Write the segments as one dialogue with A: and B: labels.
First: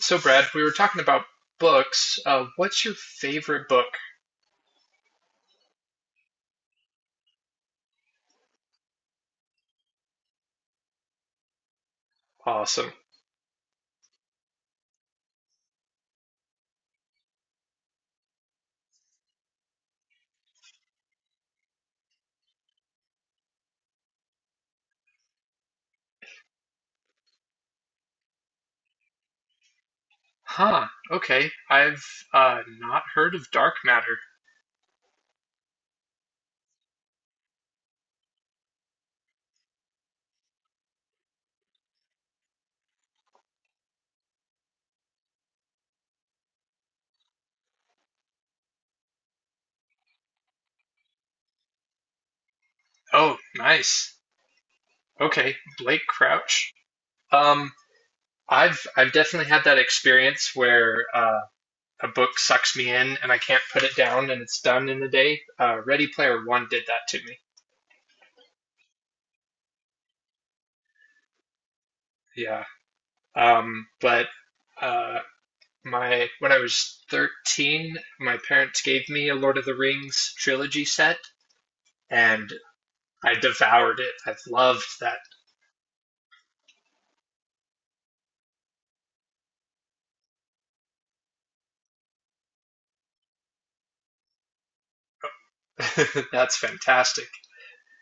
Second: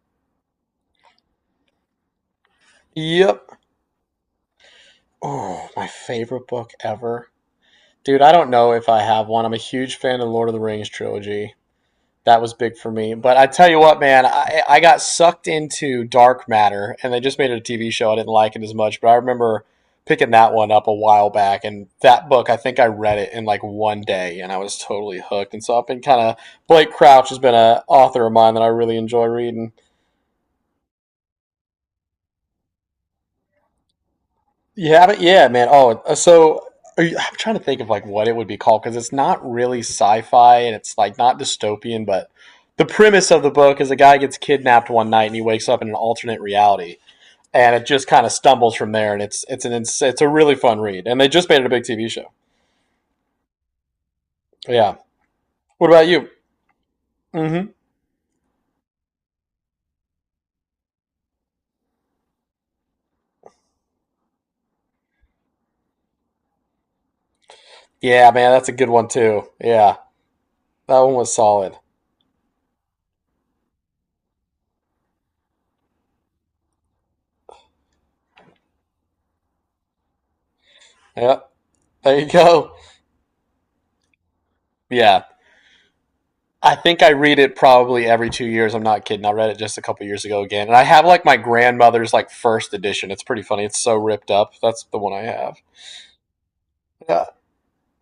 A: So, Brad, we were talking about books. What's your
B: Yep.
A: favorite book?
B: Oh, my favorite book ever. Dude, I don't know if I have one. I'm a huge fan of the Lord of the Rings trilogy. That was big for
A: Awesome.
B: me. But I tell you what, man, I got sucked into Dark Matter, and they just made it a TV show. I didn't like it as much, but I remember picking that one up a while back. And that book, I think I read it in like one day, and I was totally hooked. And so I've been kind of, Blake Crouch has been an author of mine that I really enjoy reading.
A: Huh. Okay. I've not heard of Dark Matter.
B: Yeah, but yeah, man. Oh, so are you, I'm trying to think of like what it would be called because it's not really sci-fi and it's like not dystopian, but the premise of the book is a guy gets kidnapped one night and he wakes up in an alternate reality, and it just kind of stumbles from there. And it's a really fun read, and they just made it a big TV show.
A: Oh, nice.
B: Yeah.
A: Okay.
B: What
A: Blake
B: about you?
A: Crouch. Um,
B: Mm-hmm.
A: I've definitely had that experience where a book sucks me in and I can't put it down and it's done in a day. Ready Player One did that to me.
B: Yeah, man, that's a good one too. Yeah, that one was solid.
A: Yeah. But uh, my When I was 13, my parents gave me a Lord of the Rings trilogy set,
B: Yep. There you
A: and
B: go.
A: I devoured it. I've loved
B: Yeah. I think I read it probably every 2 years. I'm not kidding. I read it just a couple years ago again, and I have like my grandmother's like first edition. It's pretty funny. It's so ripped up. That's the one I have.
A: that. That's fantastic.
B: Yeah.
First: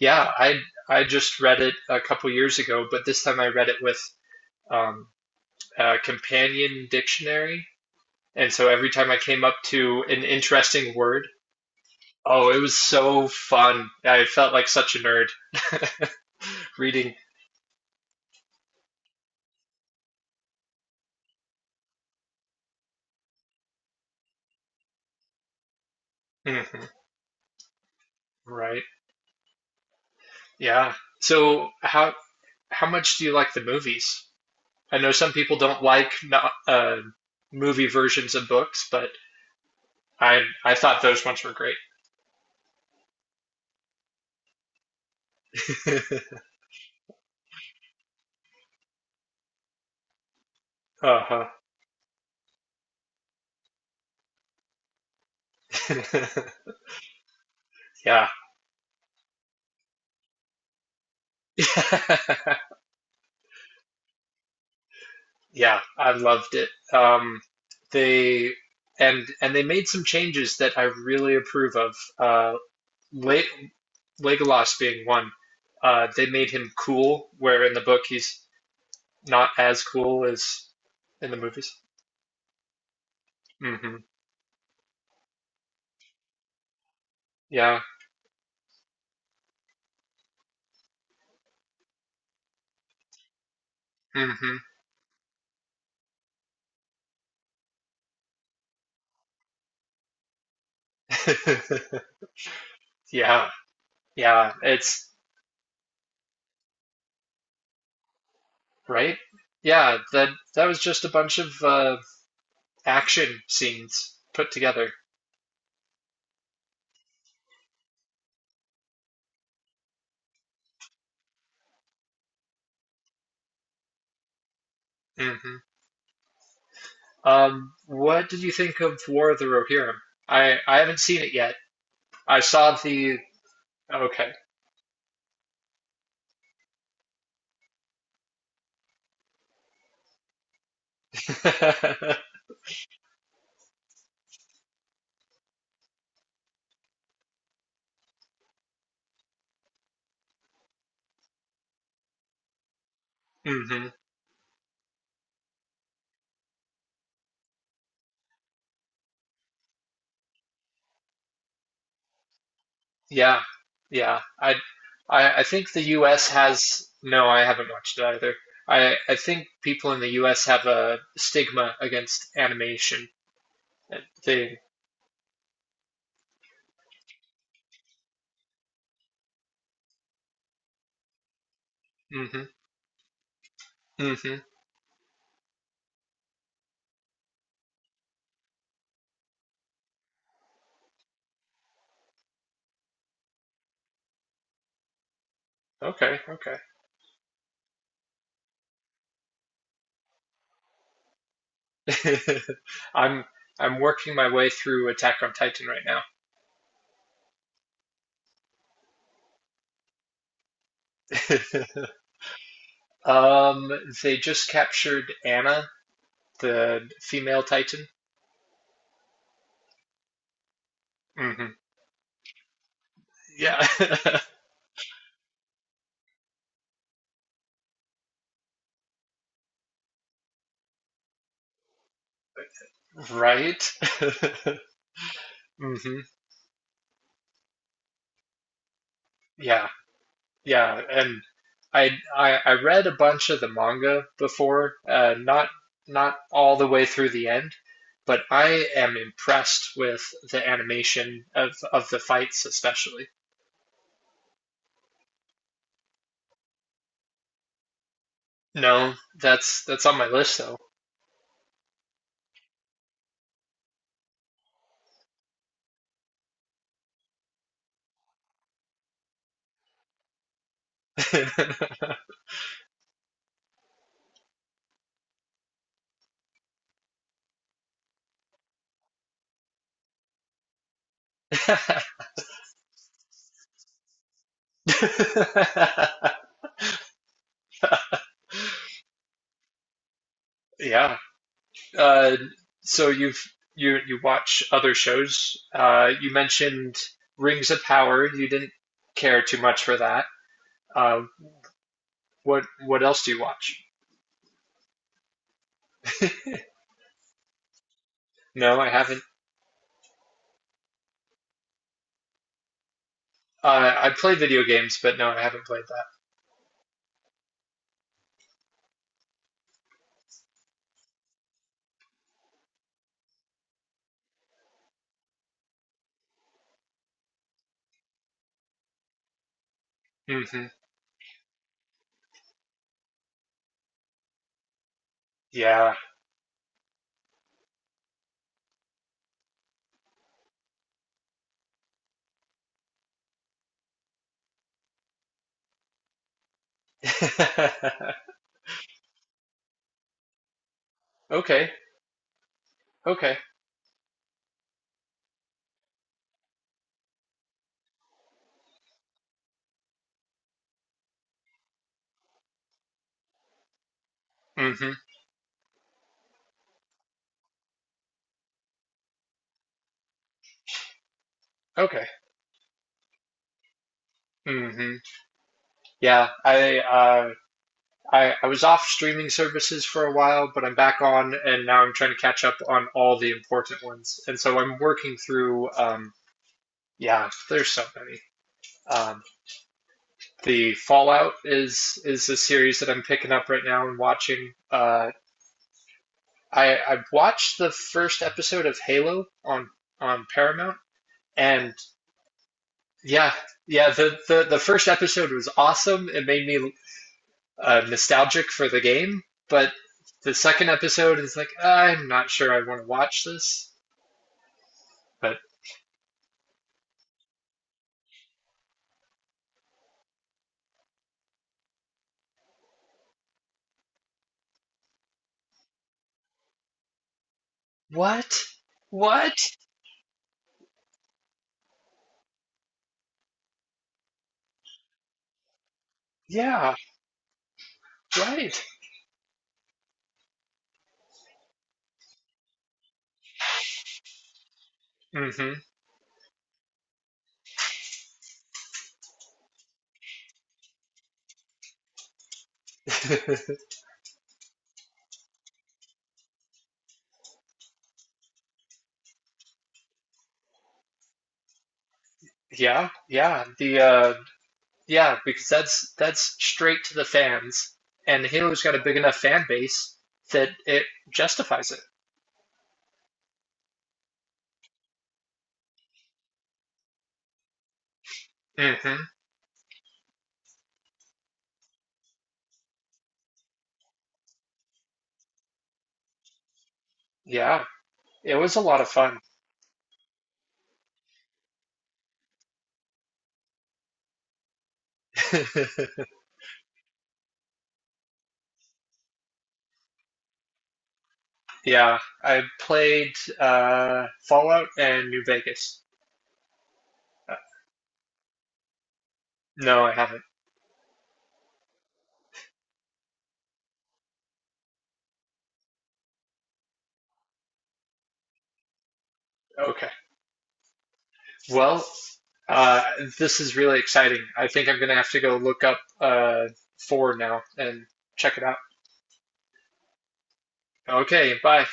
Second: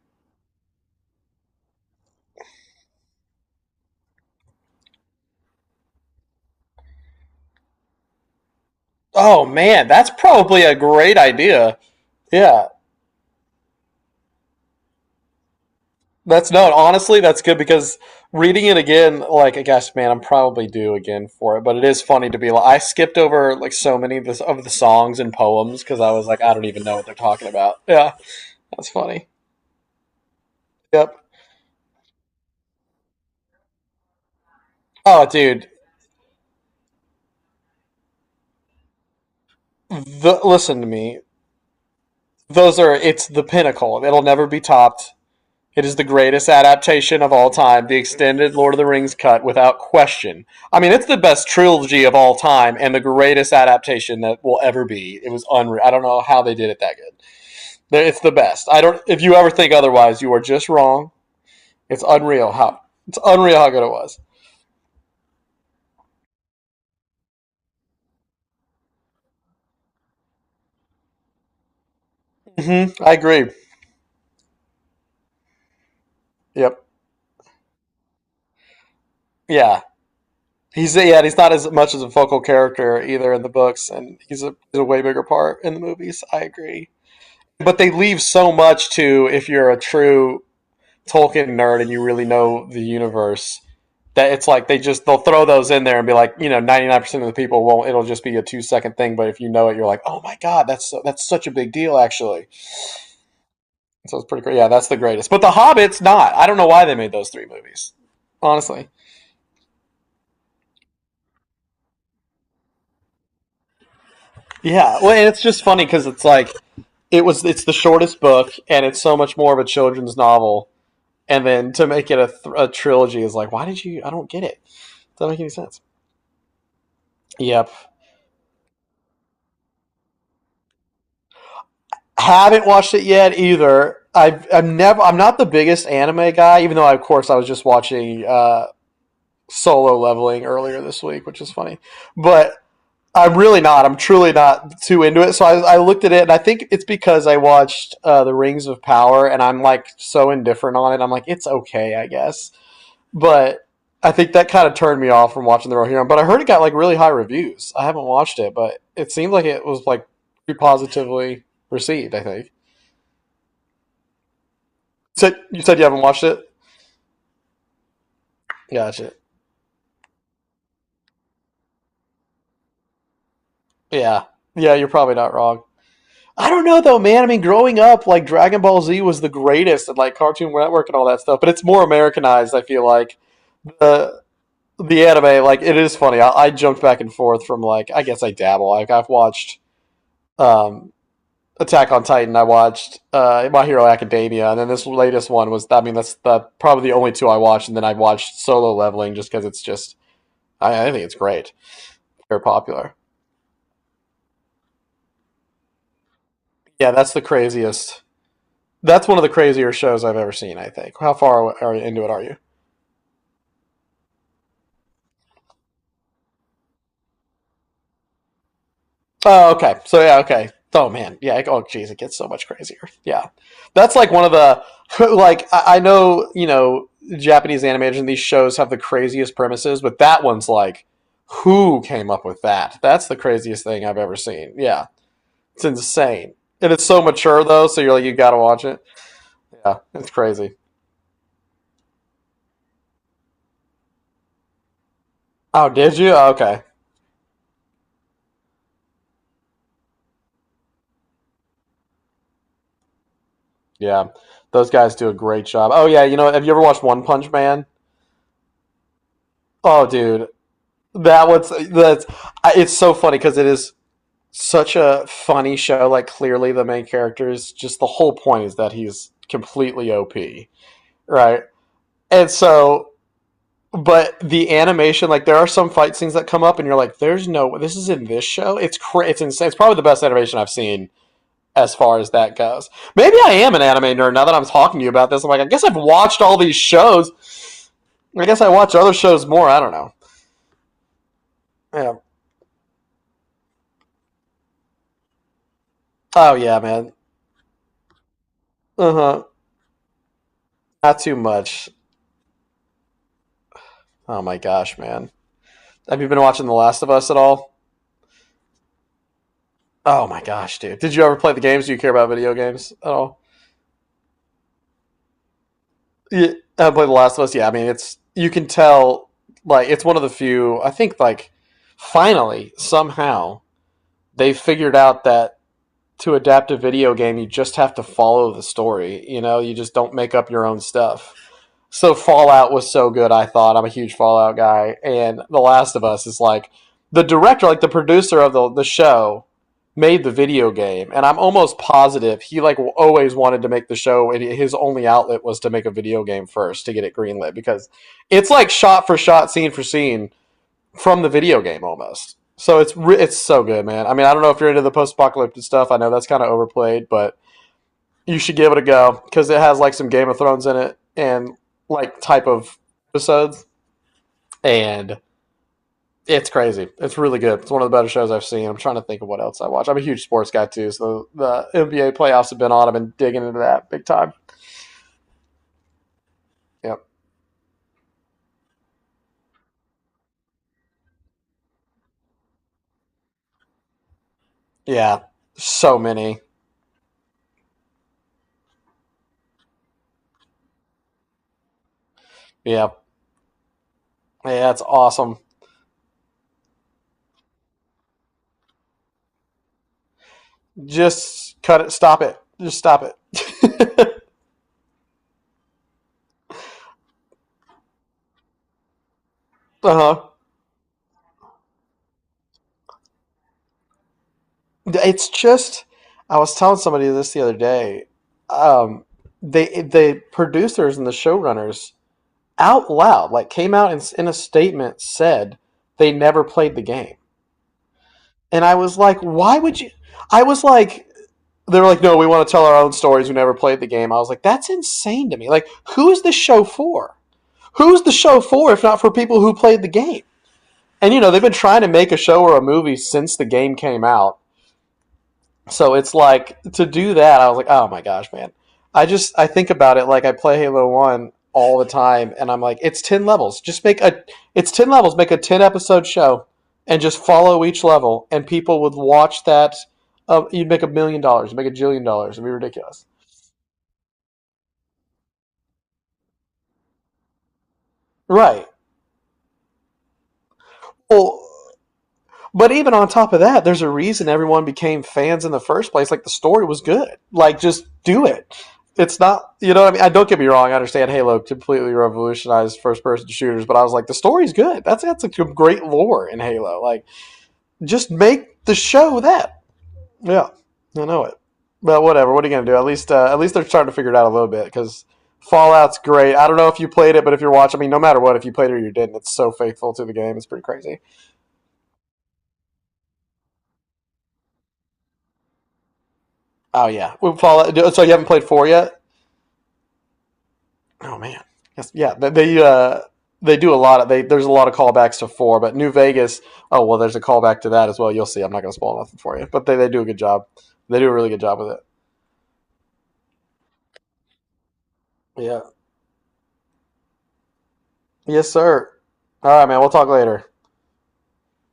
A: Yeah, I just read it a couple years ago, but this time I read it with um, a companion dictionary, and so every time I came
B: Oh
A: up
B: man,
A: to
B: that's
A: an
B: probably a
A: interesting
B: great
A: word,
B: idea.
A: oh, it
B: Yeah,
A: was so fun. I felt like such a nerd
B: that's no.
A: reading.
B: Honestly, that's good because reading it again, like I guess, man, I'm probably due again for it. But it is funny to be like I skipped over like so many of the songs and poems because I was like I don't even
A: Mhm.
B: know what they're talking about. Yeah,
A: Right.
B: that's funny.
A: Yeah.
B: Yep.
A: So how much do you like the movies? I know
B: Oh,
A: some people
B: dude,
A: don't like movie versions of books, but I
B: listen to
A: thought
B: me.
A: those ones were great.
B: Those are It's the pinnacle. It'll never be topped. It is the greatest adaptation of all time, the extended Lord of the Rings cut without question. I mean, it's the
A: Uh
B: best trilogy of all time and the greatest adaptation that will ever be. It was unreal. I don't know
A: huh.
B: how they did it that good. It's
A: yeah.
B: the best. I don't if you ever think otherwise, you are just wrong. It's unreal how it's unreal how good it was.
A: yeah, I loved it. They And they made some changes that I really approve of.
B: I
A: Le
B: agree.
A: Legolas being one. They made him
B: Yep.
A: cool, where in the book he's not
B: Yeah.
A: as cool as
B: He's Yeah,
A: in
B: he's
A: the
B: not as
A: movies.
B: much as a focal character either in the books
A: Hmm.
B: and he's a way bigger part in the movies. I agree. But
A: Yeah.
B: they leave so much to if you're a true Tolkien nerd and you really know the universe that it's
A: Hmm.
B: like they just they'll throw those in there and be like, you know, 99% of the people won't it'll just be a 2-second thing, but if you know it you're like, "Oh my god, that's so, that's such a big deal actually."
A: Yeah.
B: So it's pretty
A: Yeah.
B: great. Yeah, that's the
A: It's
B: greatest. But The Hobbit's not. I don't know why they made those 3 movies. Honestly.
A: Right. Yeah. That was just a bunch of action scenes put together.
B: Yeah, well, and it's just funny cuz it's like it's the shortest book and it's so much more of a children's novel, and then to make it a trilogy is like, "Why did you I don't get it." Does that make any
A: Mm-hmm.
B: sense? Yep.
A: What did you think of War of the Rohirrim? I haven't seen it yet. I
B: Haven't
A: saw
B: watched it
A: the
B: yet either.
A: Okay.
B: I'm never. I'm not the biggest anime guy, even though of course I was just watching Solo Leveling earlier this week, which is funny. But I'm really not. I'm truly not too into it. So I looked at it, and I think it's because I watched The Rings of Power, and I'm like so indifferent on it. I'm like, it's okay, I guess. But
A: Hmm.
B: I think that kind of turned me off from watching the Rohirrim. But I heard it got like really high reviews. I haven't watched it, but it seemed like it was like pretty positively received. I think.
A: Yeah, yeah. I,
B: So
A: I I
B: you
A: think
B: said
A: the
B: you haven't watched
A: U.S.
B: it.
A: has no. I haven't watched it either. I
B: Gotcha.
A: I think people in the U.S. have a stigma against animation.
B: Yeah,
A: They.
B: yeah, you're probably not wrong. I don't know though, man. I mean, growing up, like Dragon Ball Z was the greatest, and like Cartoon Network and all that stuff. But it's more
A: Hmm.
B: Americanized. I feel like the
A: Hmm.
B: the anime, like it is funny. I jumped back and forth from like I guess I dabble. Like I've watched um, Attack on Titan I watched, My Hero Academia, and then this latest one was. I mean, that's
A: Okay.
B: the
A: Okay.
B: probably the only two I watched, and then I watched Solo Leveling just because it's just. I think it's great. Very popular.
A: I'm I'm working my way through Attack on Titan right
B: Yeah, that's the craziest. That's one of the crazier shows I've ever seen. I think. How far
A: now.
B: are, into it are you?
A: Um, they just captured Anna, the female Titan.
B: Oh, okay. So yeah, okay. Oh man, yeah. Like,
A: Hmm.
B: oh, geez, it gets so much crazier. Yeah,
A: Yeah.
B: that's like one of the like I know you know Japanese animation. These shows have the craziest premises, but that one's like, who came up with that? That's the craziest
A: right.
B: thing I've ever seen. Yeah, it's
A: Hmm.
B: insane, and it's so mature though. So you're like, you got to watch it.
A: Yeah.
B: Yeah, it's crazy.
A: Yeah. And I, I read a bunch of the manga before, not
B: Oh, did you?
A: not
B: Oh,
A: all
B: okay.
A: the way through the end, but I am impressed with the animation of the fights especially.
B: Yeah, those guys do a great job. Oh yeah, you know, have you ever watched One Punch Man?
A: No, that's
B: Oh,
A: on my
B: dude,
A: list though.
B: that one's that's I- it's so funny because it is such a funny show. Like clearly the main character is just the whole point is that he's completely OP, right? And so, but the animation, like there are some fight scenes that come up, and you're like, "There's no this is in this show." It's insane. It's probably the best animation I've seen as far as that goes. Maybe I am an anime nerd now that I'm talking to you about this. I'm like, I guess I've watched all these shows. I guess I watch other shows more. I don't know.
A: Yeah,
B: Yeah.
A: uh, so you've you watch other shows. You
B: Oh yeah,
A: mentioned
B: man.
A: Rings of Power. You didn't
B: Uh
A: care
B: huh.
A: too much for that.
B: Not
A: Uh,
B: too much.
A: what else do you watch?
B: Oh my gosh, man. Have you been watching The Last of Us at all?
A: No, I haven't.
B: Oh my gosh, dude! Did you ever play the games? Do you care about video games at all?
A: I play video games, but no, I haven't played
B: Yeah, I played The Last of Us. Yeah, I mean, it's you can tell like it's one of the few. I think like finally somehow they figured out that to adapt a video game, you just have to follow the story. You know, you just don't make
A: that.
B: up your
A: Hmm.
B: own stuff. So Fallout was so good, I thought. I'm a huge Fallout guy, and The
A: Yeah.
B: Last of Us is like the director, like the producer of the show, made the video game, and I'm almost positive he like always wanted to make the show, and his only outlet was to make a video game first to get it greenlit because it's like shot for shot, scene for scene from the video
A: okay.
B: game almost. So it's
A: Okay.
B: so good, man. I mean, I don't know if you're into the post apocalyptic stuff. I know that's kind of overplayed, but you should give it a go because it has like some Game of Thrones in it and like type of episodes,
A: Hmm.
B: and it's crazy. It's really good. It's one of the better shows I've seen. I'm trying to think of what else I watch. I'm a huge sports guy too, so the
A: Okay.
B: NBA playoffs have been on. I've been digging into that big time.
A: Hmm. Yeah. I
B: Yep.
A: uh, I I was off streaming services for a while, but I'm back on, and now I'm trying to catch up on all the important ones. And so I'm working
B: Yeah.
A: through
B: So many.
A: yeah, there's so many. Um, the Fallout is a series that
B: Yeah.
A: I'm picking up right now and watching.
B: Yeah, that's awesome.
A: I watched the first episode of Halo on Paramount,
B: Just
A: and
B: cut it. Stop it. Just stop
A: yeah, yeah, the
B: it.
A: the, the first episode was awesome. It made me nostalgic for the game, but
B: uh huh.
A: the second episode is like I'm not sure I want to watch this.
B: It's
A: But
B: just, I was telling somebody this the other day. Um, the producers and the showrunners out loud like came out and in a statement said they never played the game,
A: what?
B: and I was like,
A: What?
B: why would you? I was like, they were like, no, we want to tell our own stories. We never played the game. I was like, that's insane to me. Like, who is this show
A: Yeah,
B: for? Who's the show
A: right.
B: for if not for people who played the game? And you know, they've been trying to make a show or a movie since the game came out.
A: Hmm.
B: So it's like to do that, I was like, oh my gosh, man. I just I think about it like I play Halo One all the time, and I'm like, it's ten levels. Just make a It's 10 levels. Make a 10 episode show, and just follow each level, and people would watch that. You'd make $1 million, make a jillion dollars. It'd be
A: yeah,
B: ridiculous,
A: yeah. The yeah, because that's straight to the fans, and Halo's
B: right?
A: got a big enough fan base that it
B: Well,
A: justifies
B: but even on top of that, there's a reason everyone became fans in the first place. Like the story was good. Like just do it.
A: it. Hmm.
B: It's not, you know what I mean? I don't get me wrong. I understand Halo completely revolutionized first person shooters, but I was like, the story's good. That's a great lore in Halo. Like
A: Yeah,
B: just
A: it was a
B: make the
A: lot of fun.
B: show that. Yeah, I know it. But whatever. What are you gonna do? At least they're starting to figure it out a little bit because Fallout's great. I don't know if you played it, but if you're watching, I mean, no matter what, if you played it or you didn't, it's so faithful to the game. It's pretty crazy.
A: Yeah, I played Fallout and New Vegas.
B: Oh yeah,
A: Uh,
B: well, Fallout. So you haven't played four yet?
A: No, I haven't.
B: Oh man, yes, yeah. They do a lot of they. There's a lot of callbacks to four, but New Vegas. Oh well, there's a callback to that as well. You'll see. I'm not going to spoil nothing for you, but they
A: Okay.
B: they do a good job. They do a really good job with it.
A: Well, uh, this is really exciting. I think I'm gonna have to go
B: Yeah.
A: look up four now and check it
B: Yes,
A: out.
B: sir. All right, man. We'll talk later.
A: Okay, bye.